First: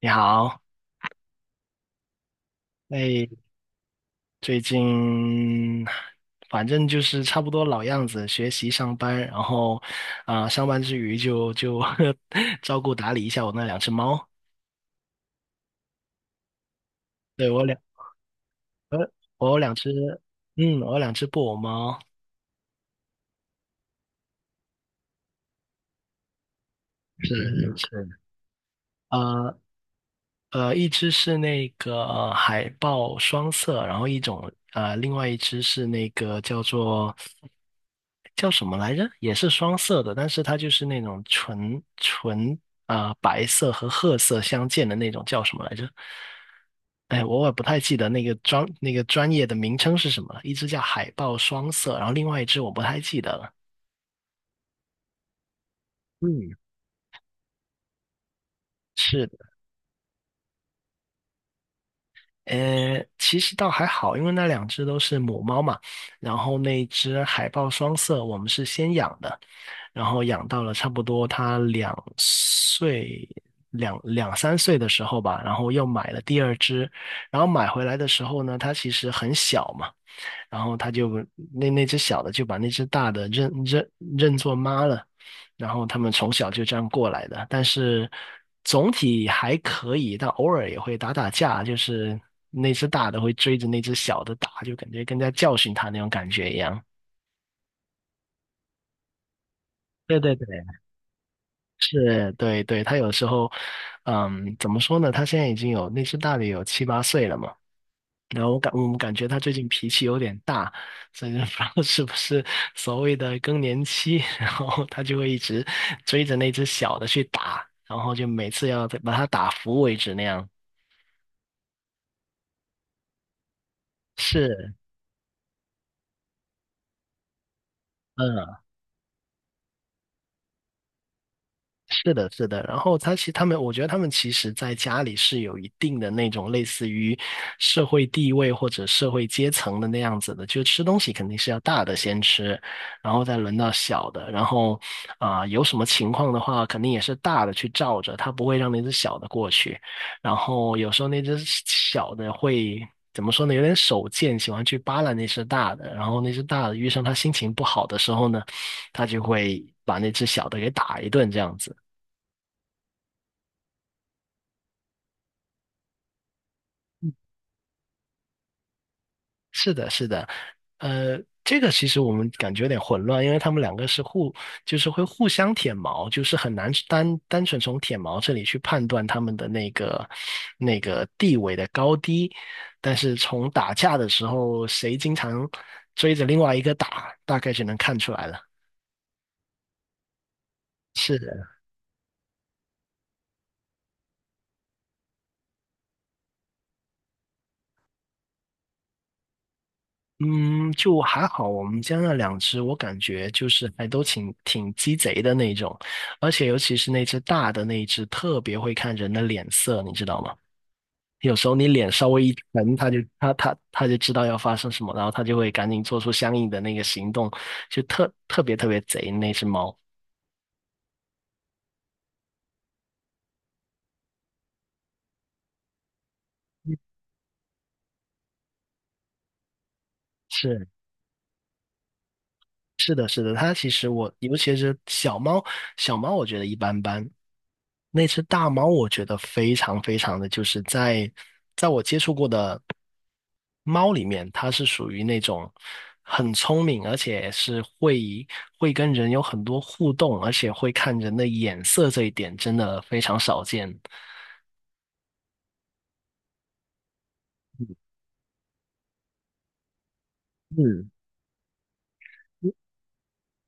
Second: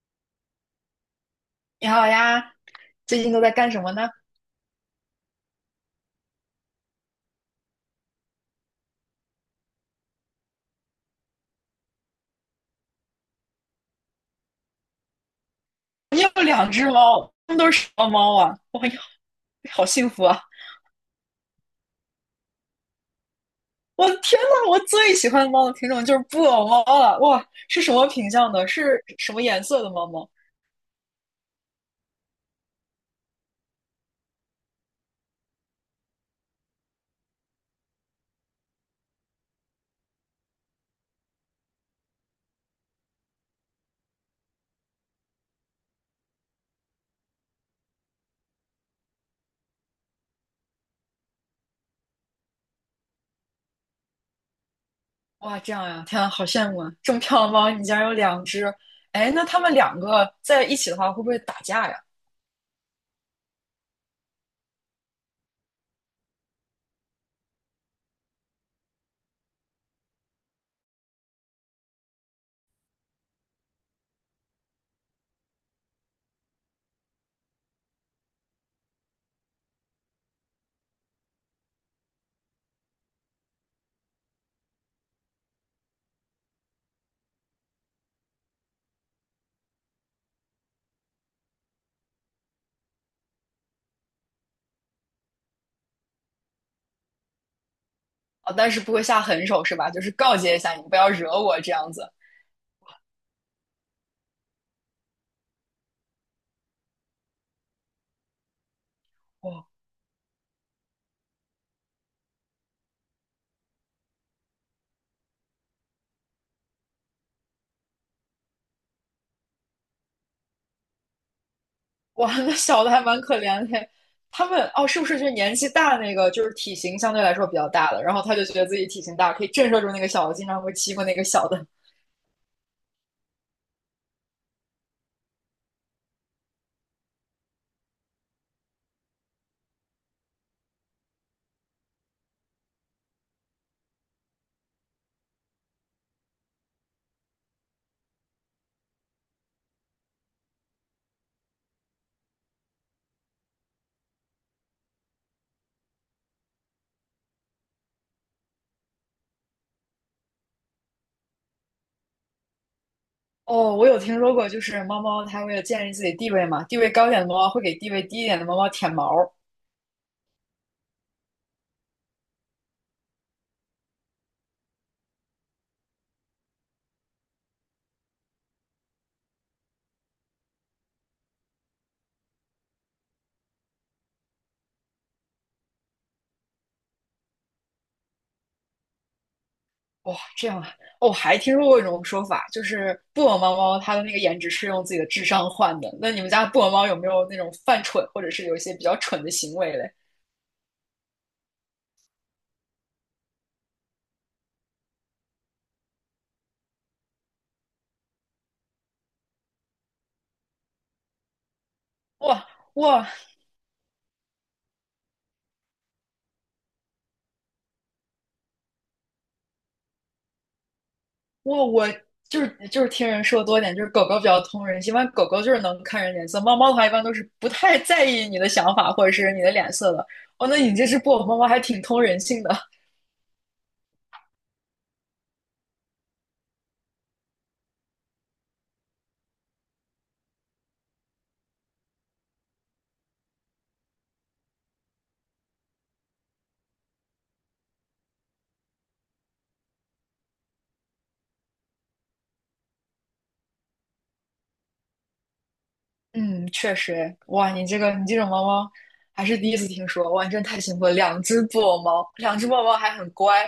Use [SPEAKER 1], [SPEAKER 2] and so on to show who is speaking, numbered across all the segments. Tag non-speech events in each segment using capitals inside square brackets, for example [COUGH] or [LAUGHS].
[SPEAKER 1] 你好，
[SPEAKER 2] 你好呀，最
[SPEAKER 1] 哎，
[SPEAKER 2] 近都在干什么呢？
[SPEAKER 1] 最近反正就是差不多老样子，学习、上班，然后上班之余就 [LAUGHS] 照顾打理一下我那两只猫。
[SPEAKER 2] 你有两只猫，
[SPEAKER 1] 对，
[SPEAKER 2] 它们都是什么猫啊？我呀，
[SPEAKER 1] 呃，我有两
[SPEAKER 2] 好
[SPEAKER 1] 只，
[SPEAKER 2] 幸福啊！
[SPEAKER 1] 我有两只布偶猫，
[SPEAKER 2] 我的天呐，我最喜欢的猫的品种就是布偶猫了。
[SPEAKER 1] 是
[SPEAKER 2] 哇，是什么
[SPEAKER 1] 是，
[SPEAKER 2] 品相的？是什么
[SPEAKER 1] 呃，
[SPEAKER 2] 颜色的猫猫？
[SPEAKER 1] 一只是那个海豹双色，然后另外一只是那个叫什么来着？也是双色的，但是它就是那种纯纯白色和褐色相间的那种，叫什么来着？哎，我也不太记得那个专业的名称是什么了。一只叫海豹双色，然后另外一只我不太记得了。
[SPEAKER 2] 哇，这样呀，天啊，好
[SPEAKER 1] 嗯，
[SPEAKER 2] 羡慕啊！这么漂亮的猫，你竟然有两只。
[SPEAKER 1] 是。
[SPEAKER 2] 哎，那它们两个在一起的话，会不会打架呀？
[SPEAKER 1] 其实倒还好，因为那两只都是母猫嘛，然后那一只海豹双色，我们是先养的，然后养到了差不多它2岁、两三岁的时候吧，然后又买了第二只，然后买回来的时候呢，它其实很小嘛，然后他就那那只小的就把那只大的认作妈了，然后他们从小就这样过来的，但是总体还可以，但偶尔也会打打架，就是那只大的会追着那只小的打，就感觉跟在教训他那种感觉一样。
[SPEAKER 2] 啊，但是不会下狠手是吧？就是
[SPEAKER 1] 对对
[SPEAKER 2] 告
[SPEAKER 1] 对，
[SPEAKER 2] 诫一下你，不要惹我这样子。
[SPEAKER 1] 是，对对，他有时候，怎么说呢？他现在已经有那只大的有七八岁了嘛。然后我们感觉他最
[SPEAKER 2] 哇，
[SPEAKER 1] 近脾气有点大，所以就 [LAUGHS] 不知道是不是所谓的更年期，[LAUGHS] 然后他就会一直追着那只小的去打，然后就每次要把它打服为止那样。
[SPEAKER 2] 哇，那小的还蛮可怜的。他们
[SPEAKER 1] 是，
[SPEAKER 2] 哦，是不是就是年纪大那个，就是体型相对来说比较大的，然后他就觉
[SPEAKER 1] 嗯。
[SPEAKER 2] 得自己体型大，可以震慑住那个小的，经常会欺负那个小的。[LAUGHS]
[SPEAKER 1] 是的，是的。然后他们，我觉得他们其实在家里是有一定的那种类似于社会地位或者社会阶层的那样子的，就吃东西肯定是要大的先吃，然后再轮到小的。然后有什么情况的话，肯定也是大的去罩着，他不会让那只小的过去。然后有时候那只小的会。怎么说呢？有点手贱，喜欢去扒拉那只大的，然后那只大的遇上他心情不好的时候呢，他就会把那只小的给打一顿，这样子。
[SPEAKER 2] 哦，我有听说过，就是猫猫它为了建立自己地位嘛，地位高一点的猫猫会给地位低一点的猫猫舔毛。
[SPEAKER 1] 是的，是的，呃，这个其实我们感觉有点混乱，因为他们两个就是会互相舔毛，就是很难单纯从舔毛这里去判断他们的那个地位的高低，但是从打架的时候，谁经常追着另外一个打，大概就能看出来了。
[SPEAKER 2] 哇，这样啊！哦，我
[SPEAKER 1] 是，
[SPEAKER 2] 还
[SPEAKER 1] 的。
[SPEAKER 2] 听说过一种说法，就是布偶猫猫它的那个颜值是用自己的智商换的。那你们家布偶猫有没有那种犯蠢，或者是有一些比较蠢的行为嘞？
[SPEAKER 1] 嗯，就还好，我们家那两只，我感觉就是还都挺鸡贼的那种，而且尤其是那只大的那一只，特别会看人的脸色，你知道吗？有时候你脸稍微一
[SPEAKER 2] 哇
[SPEAKER 1] 沉，它就
[SPEAKER 2] 哇，
[SPEAKER 1] 它它它就知道要发生什么，然后它就会赶紧做出相应的那个行动，就特别特别贼那只猫。
[SPEAKER 2] 我就是听人说多一点，就是狗狗比较通人性，一般狗狗就是能看人脸色，猫猫的话一般都是不太在意你的想法或者是你的脸色的。哦，那
[SPEAKER 1] 是
[SPEAKER 2] 你这只布偶猫猫还挺通人性的。[LAUGHS]
[SPEAKER 1] 是的，是的，它其实我尤其是小猫，小猫我觉得一般般，那只大猫，我觉得非常非常的，就是在我接触过的猫里面，它是属于那种很聪明，而且是会跟人有很多互动，而且会看人的眼色这一点，真的非常少见。
[SPEAKER 2] 嗯，确实，哎哇，你这种猫猫还是第一次听说，哇，你真太幸福
[SPEAKER 1] 嗯，
[SPEAKER 2] 了，两只布偶猫，两只布偶猫还很乖，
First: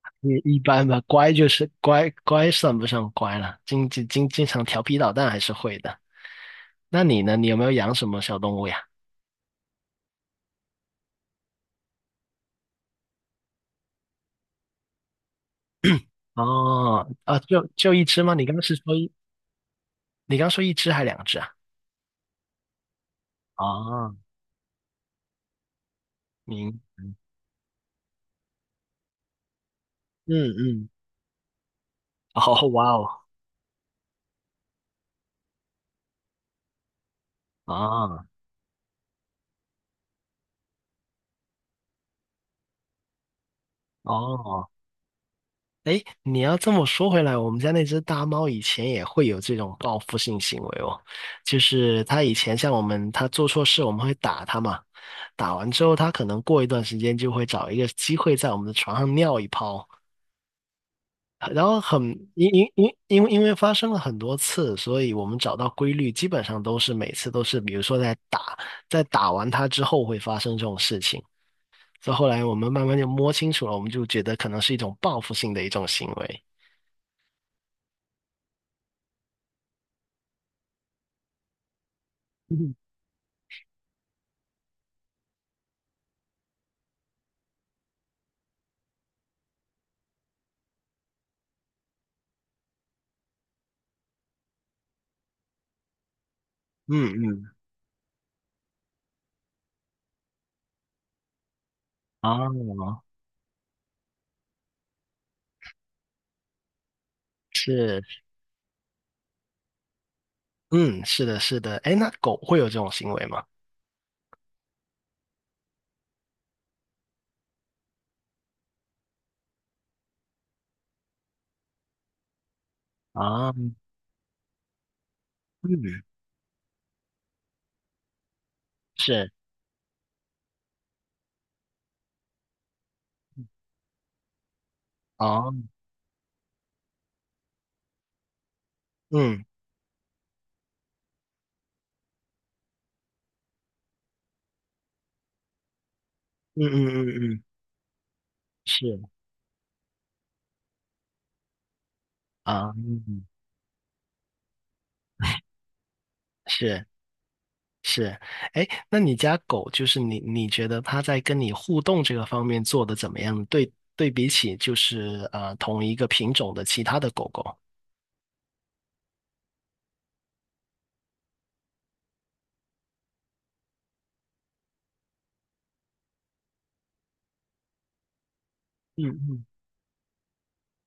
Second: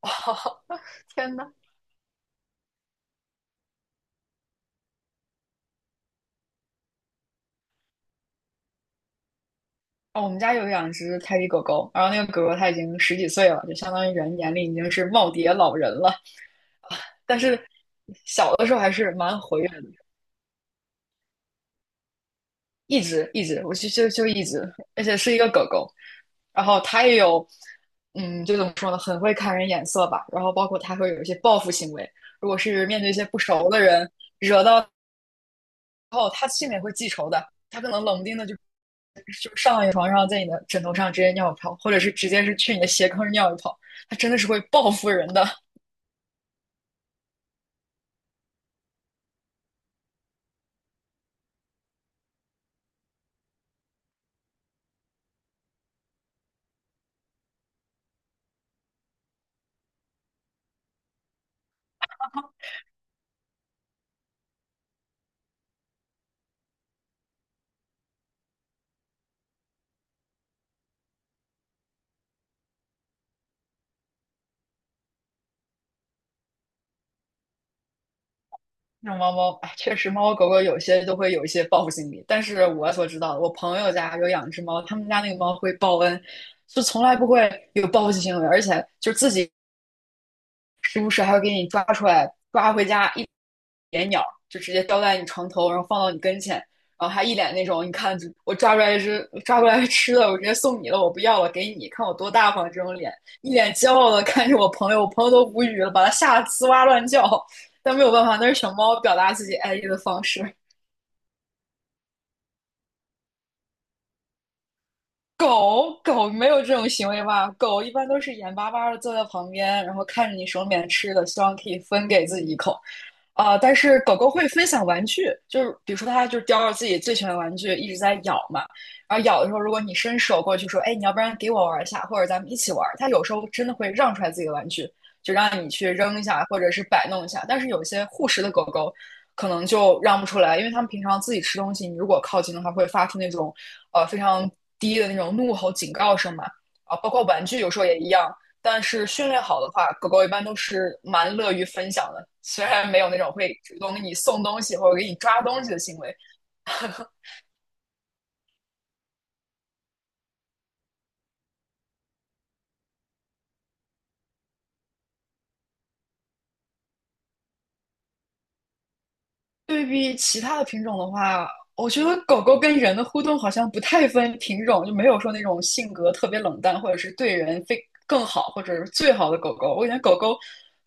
[SPEAKER 2] 哇、
[SPEAKER 1] 也一般吧，
[SPEAKER 2] [LAUGHS]
[SPEAKER 1] 乖
[SPEAKER 2] 天
[SPEAKER 1] 就
[SPEAKER 2] 呐！
[SPEAKER 1] 是乖，乖算不上乖了，经常调皮捣蛋还是会的。那你呢？你有没有养什么小动物呀？
[SPEAKER 2] 哦，我们家有两只泰迪狗狗，然后那个狗狗它已经十几岁了，就相当于人眼里已经是耄耋老人了。
[SPEAKER 1] 哦，啊，
[SPEAKER 2] 但
[SPEAKER 1] 就
[SPEAKER 2] 是
[SPEAKER 1] 就一只吗？
[SPEAKER 2] 小的时候还是蛮活跃的，
[SPEAKER 1] 你刚刚说一只还两只啊？
[SPEAKER 2] 一直，我就就
[SPEAKER 1] 啊，
[SPEAKER 2] 就一直，而且是一个狗狗，然后
[SPEAKER 1] 明，
[SPEAKER 2] 它也有，嗯，就怎么说呢，很会看人眼色吧，
[SPEAKER 1] 嗯
[SPEAKER 2] 然后包括
[SPEAKER 1] 嗯，
[SPEAKER 2] 它会有一些报复行为，
[SPEAKER 1] [LAUGHS]
[SPEAKER 2] 如果
[SPEAKER 1] 哦，哇
[SPEAKER 2] 是面
[SPEAKER 1] 哦，
[SPEAKER 2] 对一些不熟的人，惹到后，它心里也会记仇的。它可能冷不
[SPEAKER 1] 啊，
[SPEAKER 2] 丁的就上你床上，在你的枕头上直接尿一泡，或者是直接是去你的鞋坑尿一泡，它真的是会
[SPEAKER 1] 哦，
[SPEAKER 2] 报复人的。
[SPEAKER 1] 哎，你要这么说回来，我们家那只大猫以前也会有这种报复性行为哦，就是它以前像我们，它做错事我们会打它嘛，打完之后它可能过一段时间就会找一个机会在我们的床上尿一泡，然后很因因因因为因为发生了很多次，所以我们找到规律，基本上都是每次都是，比如说在打完它之后会发生这种事情。所以后来我们慢慢就摸清楚了，我们就觉得可能是一种报复性的一种行为。
[SPEAKER 2] 那种猫猫，哎，确实猫猫狗狗有些都会有一些报复心理。但是
[SPEAKER 1] 嗯
[SPEAKER 2] 我所知道的，我朋友家有养只猫，他们家那个猫会报恩，就从来不会有报复性行为，而且就自己时不时还会给你抓出来，抓回家一连鸟，就直接叼在你床头，然后放到你跟前，然后
[SPEAKER 1] 嗯
[SPEAKER 2] 还一
[SPEAKER 1] 嗯，
[SPEAKER 2] 脸那种，你看我抓出来一只，抓过来吃的，我直接送你了，我不要了，给你，看我多大方这种
[SPEAKER 1] 啊，
[SPEAKER 2] 脸，一脸骄傲的看着我朋友，我朋友都无语了，把他吓得呲哇乱叫，[LAUGHS] 但
[SPEAKER 1] 是，
[SPEAKER 2] 没有办法，那是小猫表达自己爱意的方式。
[SPEAKER 1] 嗯，是的，是的。哎，那狗会有这种行为吗？
[SPEAKER 2] 狗狗没有这种行为吧？狗一般都是眼巴巴的坐在旁边，然后看着你手里面吃的，希望可以分给自己一口。
[SPEAKER 1] 啊，
[SPEAKER 2] 啊、但是狗狗会分享玩具，就是比如
[SPEAKER 1] 嗯，
[SPEAKER 2] 说它就是叼着自己最喜欢的玩具一直在咬嘛，然后
[SPEAKER 1] 是，
[SPEAKER 2] 咬的时候，如果你伸手过去说，哎，你要不然给我玩一下，或者咱们一起玩，它有时候真的会让出来自己的玩具，就
[SPEAKER 1] 啊，
[SPEAKER 2] 让你去扔一下或者是摆弄一下。但是有些护食的狗狗
[SPEAKER 1] 嗯
[SPEAKER 2] 可能就让不出来，因为它们平常自己吃东西，你如果靠近的话，会发出那种非常低的那种怒吼警告声嘛。
[SPEAKER 1] 嗯嗯
[SPEAKER 2] 啊，包括
[SPEAKER 1] 嗯嗯，
[SPEAKER 2] 玩具有时候也一样。但
[SPEAKER 1] 是，
[SPEAKER 2] 是训练好的话，狗狗一般都是蛮乐于分享的，虽
[SPEAKER 1] 啊，
[SPEAKER 2] 然没有那
[SPEAKER 1] 嗯，
[SPEAKER 2] 种会主动给你送东西或者给你抓东西的行为，
[SPEAKER 1] 是是。哎，那你家狗就是你，你觉得它在跟你互动这个方面做的怎么样？对对比起就是同一个品种的其他的狗狗，
[SPEAKER 2] 对比其他的品种的话，我觉得狗狗跟人的互动好像不太分品种，就没有说那种性格特别冷淡，或者是对人非更好，或者是最好的
[SPEAKER 1] 嗯
[SPEAKER 2] 狗狗。我感觉狗狗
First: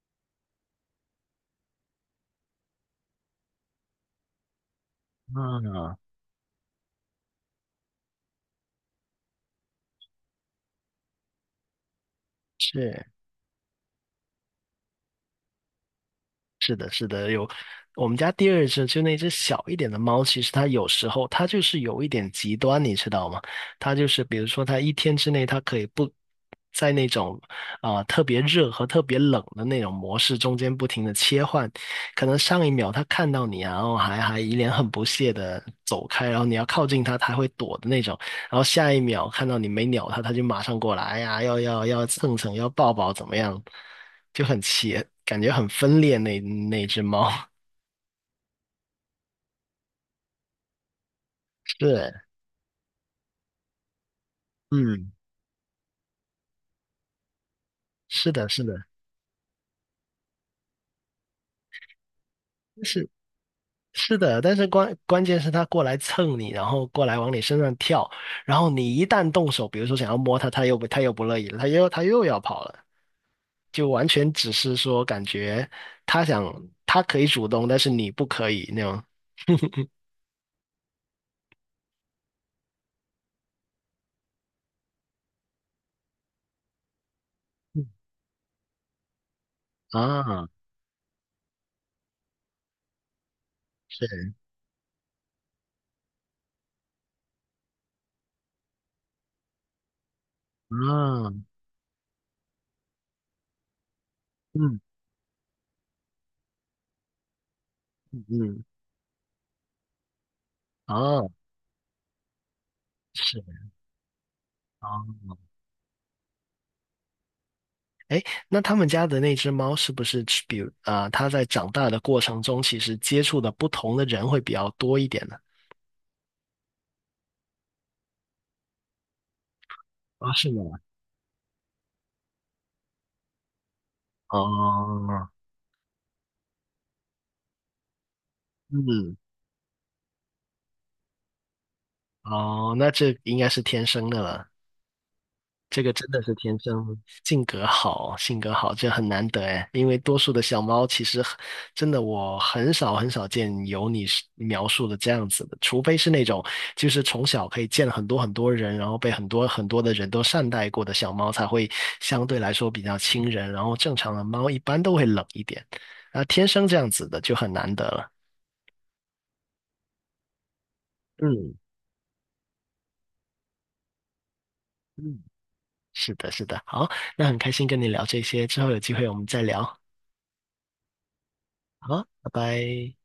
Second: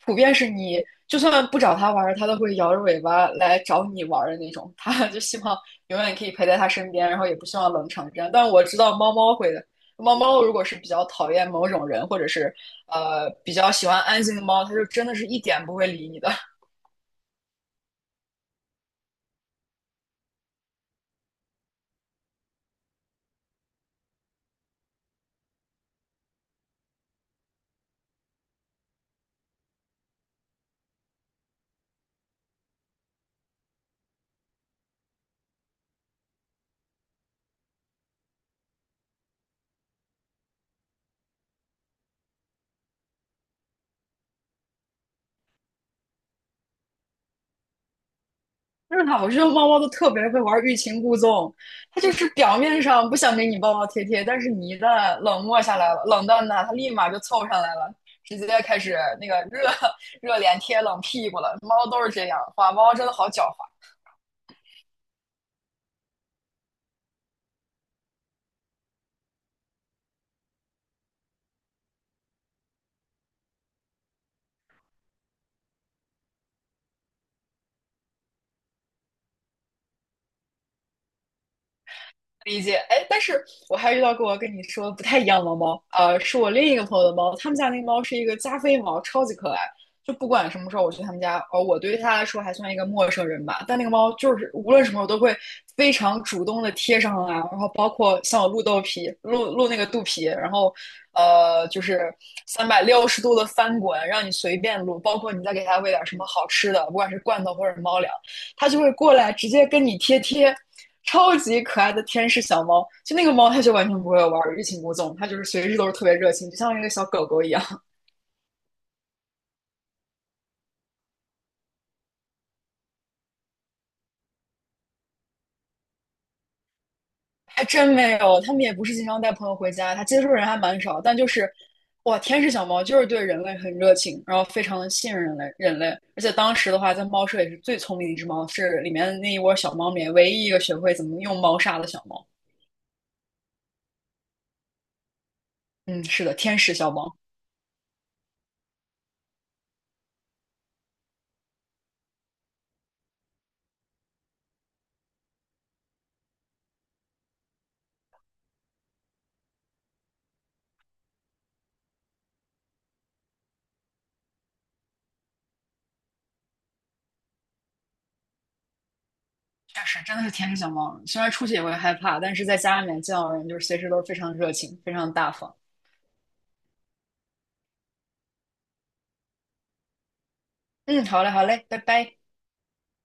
[SPEAKER 2] 普遍是你就算不找它玩儿，它都会摇着尾巴来找你玩儿的那种。它就希望
[SPEAKER 1] 嗯，啊，
[SPEAKER 2] 永远可以陪在它身边，然后也不希望冷场这样。但我知道猫猫会的，猫猫如果是比较讨厌某种人，或者是
[SPEAKER 1] 是。
[SPEAKER 2] 比较喜欢安静的猫，它就真的是一点不会理你的。
[SPEAKER 1] 是的，是的，有我们家第二只就那只小一点的猫，其实它有时候它就是有一点极端，你知道吗？它就是比如说它一天之内它可以不在那种特别热和特别冷的那种模式中间不停的切换，可能上一秒它看到你啊，然后还一脸很不屑的走开，然后你要靠近它，它会躲的那种。然后下一秒看到你没鸟它，它就马上过来，哎呀，要蹭蹭，要抱抱，怎么样？就感觉很分裂那只猫。[LAUGHS]
[SPEAKER 2] 就是的，我觉得猫猫都特别会玩欲擒故纵，它就
[SPEAKER 1] 是，
[SPEAKER 2] 是表面上不想给你抱抱贴贴，但是你一
[SPEAKER 1] 嗯，
[SPEAKER 2] 旦冷漠下来了，冷淡它，它立马就凑上来了，
[SPEAKER 1] 是
[SPEAKER 2] 直
[SPEAKER 1] 的，
[SPEAKER 2] 接
[SPEAKER 1] 是
[SPEAKER 2] 开
[SPEAKER 1] 的，
[SPEAKER 2] 始那个热 [LAUGHS] 热脸贴冷屁股了。猫都是这样，哇，猫真
[SPEAKER 1] 是
[SPEAKER 2] 的好狡猾。
[SPEAKER 1] 是的，但是关键是它过来蹭你，然后过来往你身上跳，然后你一旦动手，比如说想要摸它，它又不乐意了，它又要跑了，就完全只是说感觉它想它可以主动，但是你不可以那种。
[SPEAKER 2] 理解，哎，但是我还遇到过跟你说不太一样的猫，是我另一个朋友的猫，他们家那个
[SPEAKER 1] 嗯
[SPEAKER 2] 猫是一个加菲猫，超级可爱。就不
[SPEAKER 1] 啊，
[SPEAKER 2] 管什么时候我去他们家，我对它来说还算一个陌生人吧，但那个猫
[SPEAKER 1] 是
[SPEAKER 2] 就是无论什么时候都会非常主动的贴上来，然后包括像我露豆皮，露露那个肚皮，然后
[SPEAKER 1] 啊，
[SPEAKER 2] 就是360度的翻滚，让你随
[SPEAKER 1] 嗯
[SPEAKER 2] 便撸，包括你再给它喂点什么好吃的，不管是罐头或者猫粮，
[SPEAKER 1] 嗯，
[SPEAKER 2] 它就会过来直接跟你贴贴，
[SPEAKER 1] 哦，
[SPEAKER 2] 超级可爱的天使小猫。就那个
[SPEAKER 1] 是
[SPEAKER 2] 猫，它就完全不会玩，欲擒故纵，它
[SPEAKER 1] 哦，
[SPEAKER 2] 就是随时都是特别热情，就像一个小狗狗一样。[LAUGHS]
[SPEAKER 1] 哎，那他们家的那只猫是不是比如它在长大的过程中，其实接触的不同的人会比较多一点呢？
[SPEAKER 2] 还真没有，他们也不是经常带朋友回家，它接触
[SPEAKER 1] 啊，
[SPEAKER 2] 人
[SPEAKER 1] 是
[SPEAKER 2] 还
[SPEAKER 1] 的，
[SPEAKER 2] 蛮少，但就是。哇，天使小猫就是对人类很热情，然后非常的信任
[SPEAKER 1] 哦，
[SPEAKER 2] 人类。人类，而且当时的话，在猫舍也是最聪明的一只猫，是里
[SPEAKER 1] 嗯，
[SPEAKER 2] 面那一窝小猫里面唯一一个学会怎么用猫砂的小猫。
[SPEAKER 1] 哦，那这应该是天生的了。这个
[SPEAKER 2] 嗯，
[SPEAKER 1] 真的
[SPEAKER 2] 是
[SPEAKER 1] 是
[SPEAKER 2] 的，
[SPEAKER 1] 天
[SPEAKER 2] 天
[SPEAKER 1] 生
[SPEAKER 2] 使小猫。
[SPEAKER 1] 性格好，性格好，这很难得哎。因为多数的小猫其实真的，我很少很少见有你是描述的这样子的，除非是那种就是从小可以见很多很多人，然后被很多很多的人都善待过的小猫，才会相对来说比较亲人。然后正常的猫一般都会冷一点，啊，天生这样子的就很难得了。
[SPEAKER 2] 确实真的是天使小猫。虽然出去
[SPEAKER 1] 嗯
[SPEAKER 2] 也会害怕，但是在家里面见到人就是随时都是非常热情、非常
[SPEAKER 1] 嗯，
[SPEAKER 2] 大方。
[SPEAKER 1] 是的，是的。好，那很开心跟你聊这些，之后有机会我们再聊。
[SPEAKER 2] 嗯，好嘞，好嘞，拜
[SPEAKER 1] 好，
[SPEAKER 2] 拜。
[SPEAKER 1] 拜拜。